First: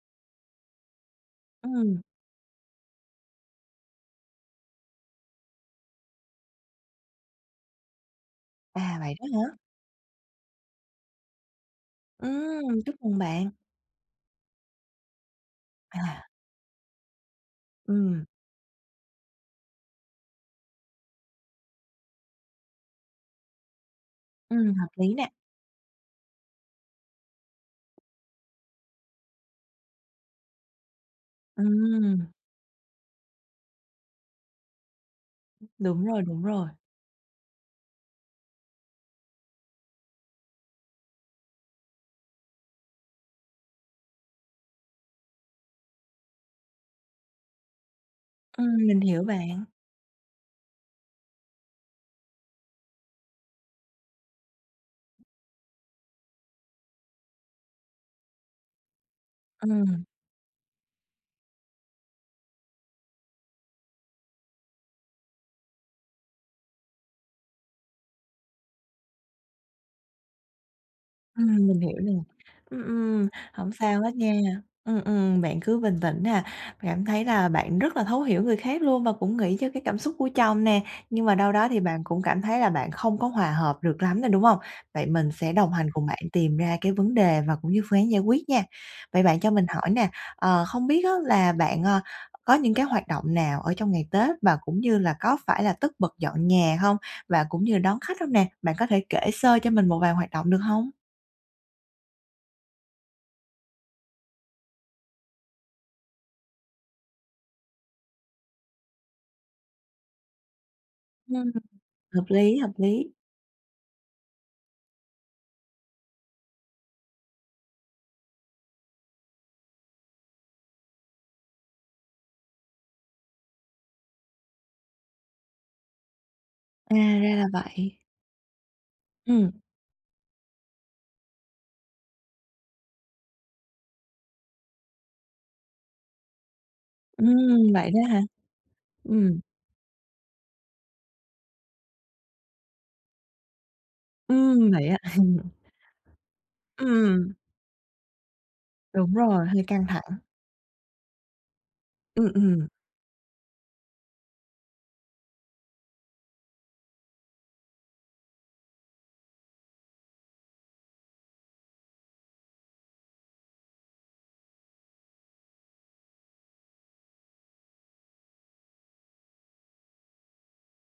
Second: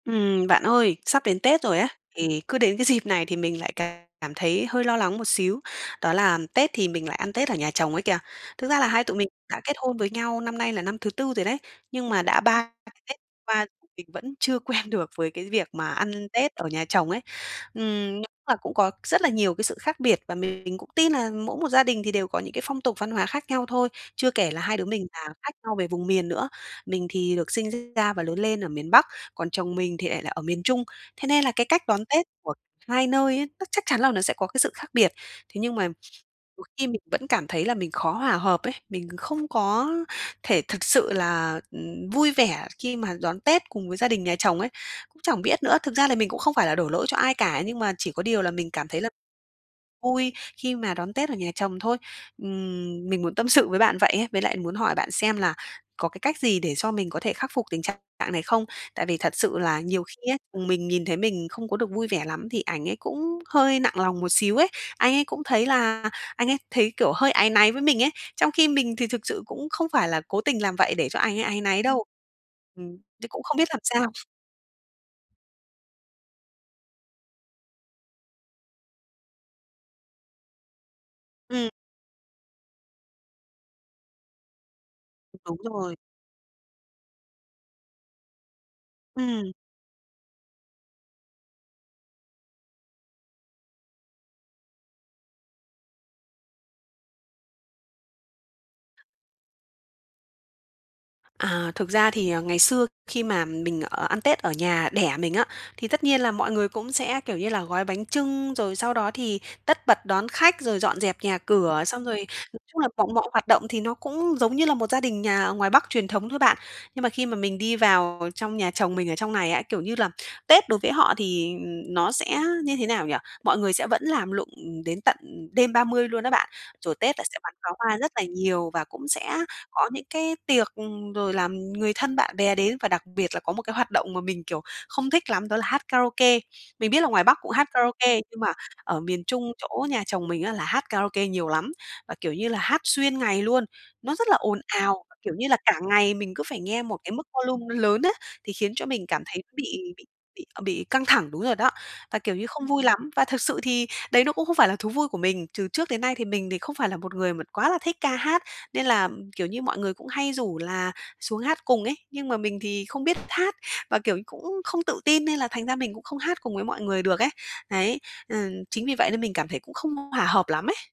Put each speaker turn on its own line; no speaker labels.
Ừm, bạn ơi, sắp đến Tết rồi á,
Ừm.
thì cứ đến cái dịp này thì mình lại cảm thấy hơi lo lắng một xíu. Đó là Tết thì mình lại ăn Tết ở nhà chồng ấy kìa. Thực ra là
À,
hai
vậy
tụi
đó
mình
hả?
đã kết hôn với nhau năm nay là năm thứ 4 rồi đấy, nhưng mà đã ba
Ừm,
ba
chúc
cái
mừng
Tết
bạn!
qua mình vẫn chưa quen được với cái việc mà
À.
ăn Tết ở nhà chồng ấy. Ừm, nh
Ừm.
là cũng có rất là nhiều cái sự khác biệt và mình cũng tin là mỗi một gia đình thì đều có những cái phong tục văn hóa khác nhau thôi, chưa kể là
Ừm,
hai đứa
hợp
mình
lý
là
nè.
khác nhau về vùng miền nữa. Mình thì được sinh ra và lớn lên ở miền Bắc, còn chồng mình thì lại là ở miền Trung. Thế nên là cái cách đón Tết
Ừm.
của 2 nơi á, nó chắc chắn là nó sẽ có cái sự khác biệt, thế nhưng mà
Đúng rồi, đúng rồi.
[unintelligible] khi mình vẫn cảm thấy là mình khó hòa hợp ấy. Mình không có thể thực sự là, ừm, vui vẻ khi mà đón Tết cùng với gia đình nhà chồng ấy, cũng chẳng biết nữa. Thực ra là mình cũng không phải là đổ lỗi cho ai cả nhưng mà chỉ có điều là mình
Ừm,
cảm
mình
thấy là
hiểu bạn.
vui khi mà đón Tết ở nhà chồng thôi. Ừm, mình muốn tâm sự với bạn vậy ấy, với lại muốn hỏi bạn xem là có cái cách gì để cho mình có thể khắc phục tình trạng này không? Tại vì thật sự là
Ừm.
nhiều khi ấy, ừm, mình nhìn thấy mình không có được vui vẻ lắm thì ảnh ấy cũng hơi nặng lòng một xíu ấy. Anh ấy cũng thấy là anh ấy thấy, kiểu, hơi áy náy với mình ấy, trong khi mình thì thực sự cũng không phải là cố tình làm vậy để cho anh ấy áy
Ừm, mình
náy
hiểu
đâu.
nè. Ừm,
Ừm,
ừm.
thế cũng không biết
Hổng
làm
sao
sao?
hết nha. Ừm, ừm, bạn cứ bình tĩnh nè, cảm thấy là bạn rất là thấu hiểu người khác luôn và cũng nghĩ cho cái cảm xúc của chồng nè, nhưng mà đâu đó
Ừm.
thì bạn cũng cảm thấy là bạn không có hòa hợp được lắm nè, đúng hông? Vậy mình sẽ
Đúng
đồng hành
rồi.
cùng bạn tìm ra cái vấn đề và cũng như phương án giải quyết nha. Vậy bạn cho
Ừm.
mình hỏi nè, ờ, không biết á là bạn, a, có những cái hoạt động nào ở trong ngày Tết và cũng như là có phải là tất bật dọn nhà hông? Và cũng như đón khách hông nè, bạn có thể kể sơ cho mình một vài hoạt động được hông?
À, thực ra thì, à, ngày xưa khi mà mình ở ăn Tết ở nhà đẻ mình á, thì tất nhiên là mọi người cũng sẽ, kiểu như là, gói bánh chưng rồi sau đó thì tất bật đón khách rồi dọn dẹp nhà
Ừm.
cửa. Xong rồi
Hợp lý,
nói
hợp
chung là
lý.
bọn mọi hoạt động thì nó cũng giống như là một gia đình nhà ở ngoài Bắc truyền thống thôi bạn. Nhưng mà khi mà mình đi vào trong nhà chồng mình ở trong này ấy, kiểu như là, Tết đối với họ thì, ừm, nó sẽ như thế nào nhỉ? Mọi người sẽ vẫn làm lụng, ừm, đến tận, ừm, đêm 30 luôn á bạn.
À,
Rồi Tết là
ra
sẽ
là
bắn pháo
vậy.
hoa rất là nhiều và cũng sẽ
Ừm.
có những cái tiệc, ừm, rồi là, ừm, người thân bạn bè đến, và đặc biệt là có một cái hoạt động mà mình, kiểu, không thích lắm đó là hát karaoke. Mình biết là ngoài Bắc cũng hát
Ừm, vậy đó
karaoke,
hả?
nhưng mà ở miền
Ừm.
Trung chỗ nhà chồng mình á là hát karaoke nhiều lắm, và, kiểu như là, hát xuyên ngày luôn, nó rất là ồn
Ừm, vậy á.
ào, kiểu như là cả ngày mình cứ phải nghe
Ưm,
một cái mức
ừm.
volume nó lớn á, thì khiến cho mình
Đúng
cảm thấy
rồi, hơi căng
bị bị
thẳng.
bị, à, bị căng thẳng đúng rồi đó, và,
Ừm,
kiểu như, không
ừm.
vui lắm, và thực sự thì đấy nó cũng không phải là thú vui của mình. Trừ trước đến nay thì mình thì không phải là một người mà quá là thích ca hát, nên là, ừm, kiểu như, mọi người cũng hay rủ là xuống hát cùng ấy nhưng mà mình thì không biết hát và, kiểu, cũng không tự tin nên là thành ra mình cũng không hát cùng với mọi người được ấy. Đấy. Ừm, chính vì vậy nên mình cảm thấy cũng không hoà hợp lắm ấy.